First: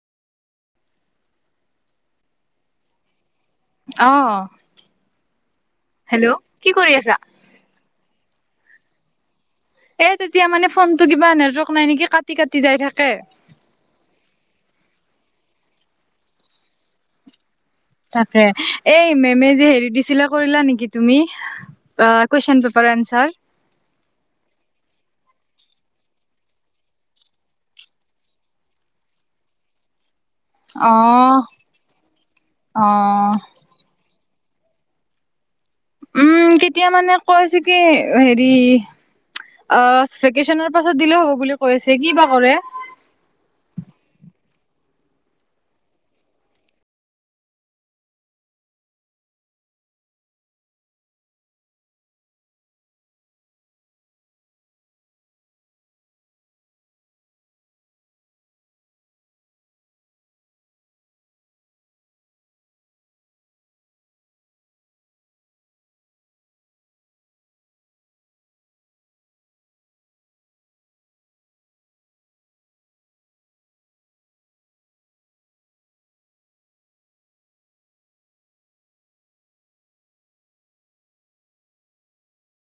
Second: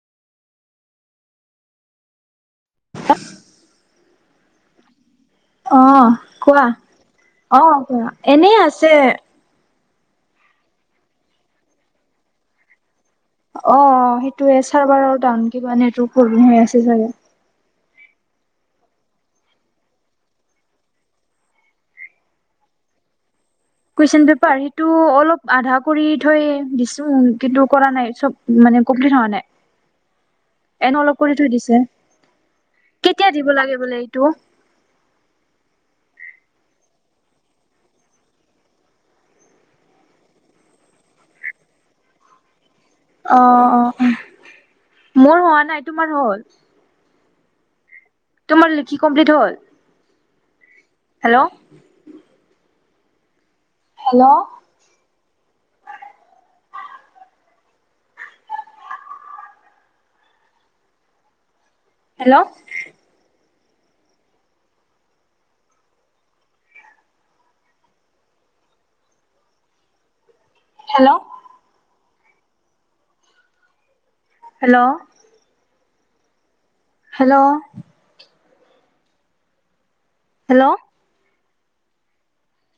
হাঁ। আহঁ। অঁ কোৱা অঁ কোৱা এনেই আছে। এ তেতিয়া মানে ফোন টো কিবা নেটৱৰ্ক নাই নেকি কাটি কাটি যাই থাকে। অঁ সেইটোয়ে চাৰ্ভাৰৰ দন কিব নেটৱক প্ৰব্লেম হৈ আছে চাগে? তাকে, এই মেমে যি হেৰি দিছিলা কৰিলা নেকি তুমি? আ question paper answer. Question paper সেইটো অলপ আধা কৰি থৈ দিছো, কিন্তু কৰা নাই চব মানে কমপ্লিট হোৱা নাই। এনে অলপ কৰি অ', থৈ দিছে, কেতিয়া অ', দিব লাগে বোলে? টো? উম, কেতিয়া মানে কৈছে কি হেৰি। অঁ ভেকেচনৰ পাছত দিলেও হ'ব বুলি কৈছে কি বা কৰে? অ অ মোৰ হোৱা নাই তোমাৰ হ'ল? তোমাৰ লিখি কমপ্লিট হ'ল? Hello! Hello! Hello! Hello! Hello! Hello! Hello!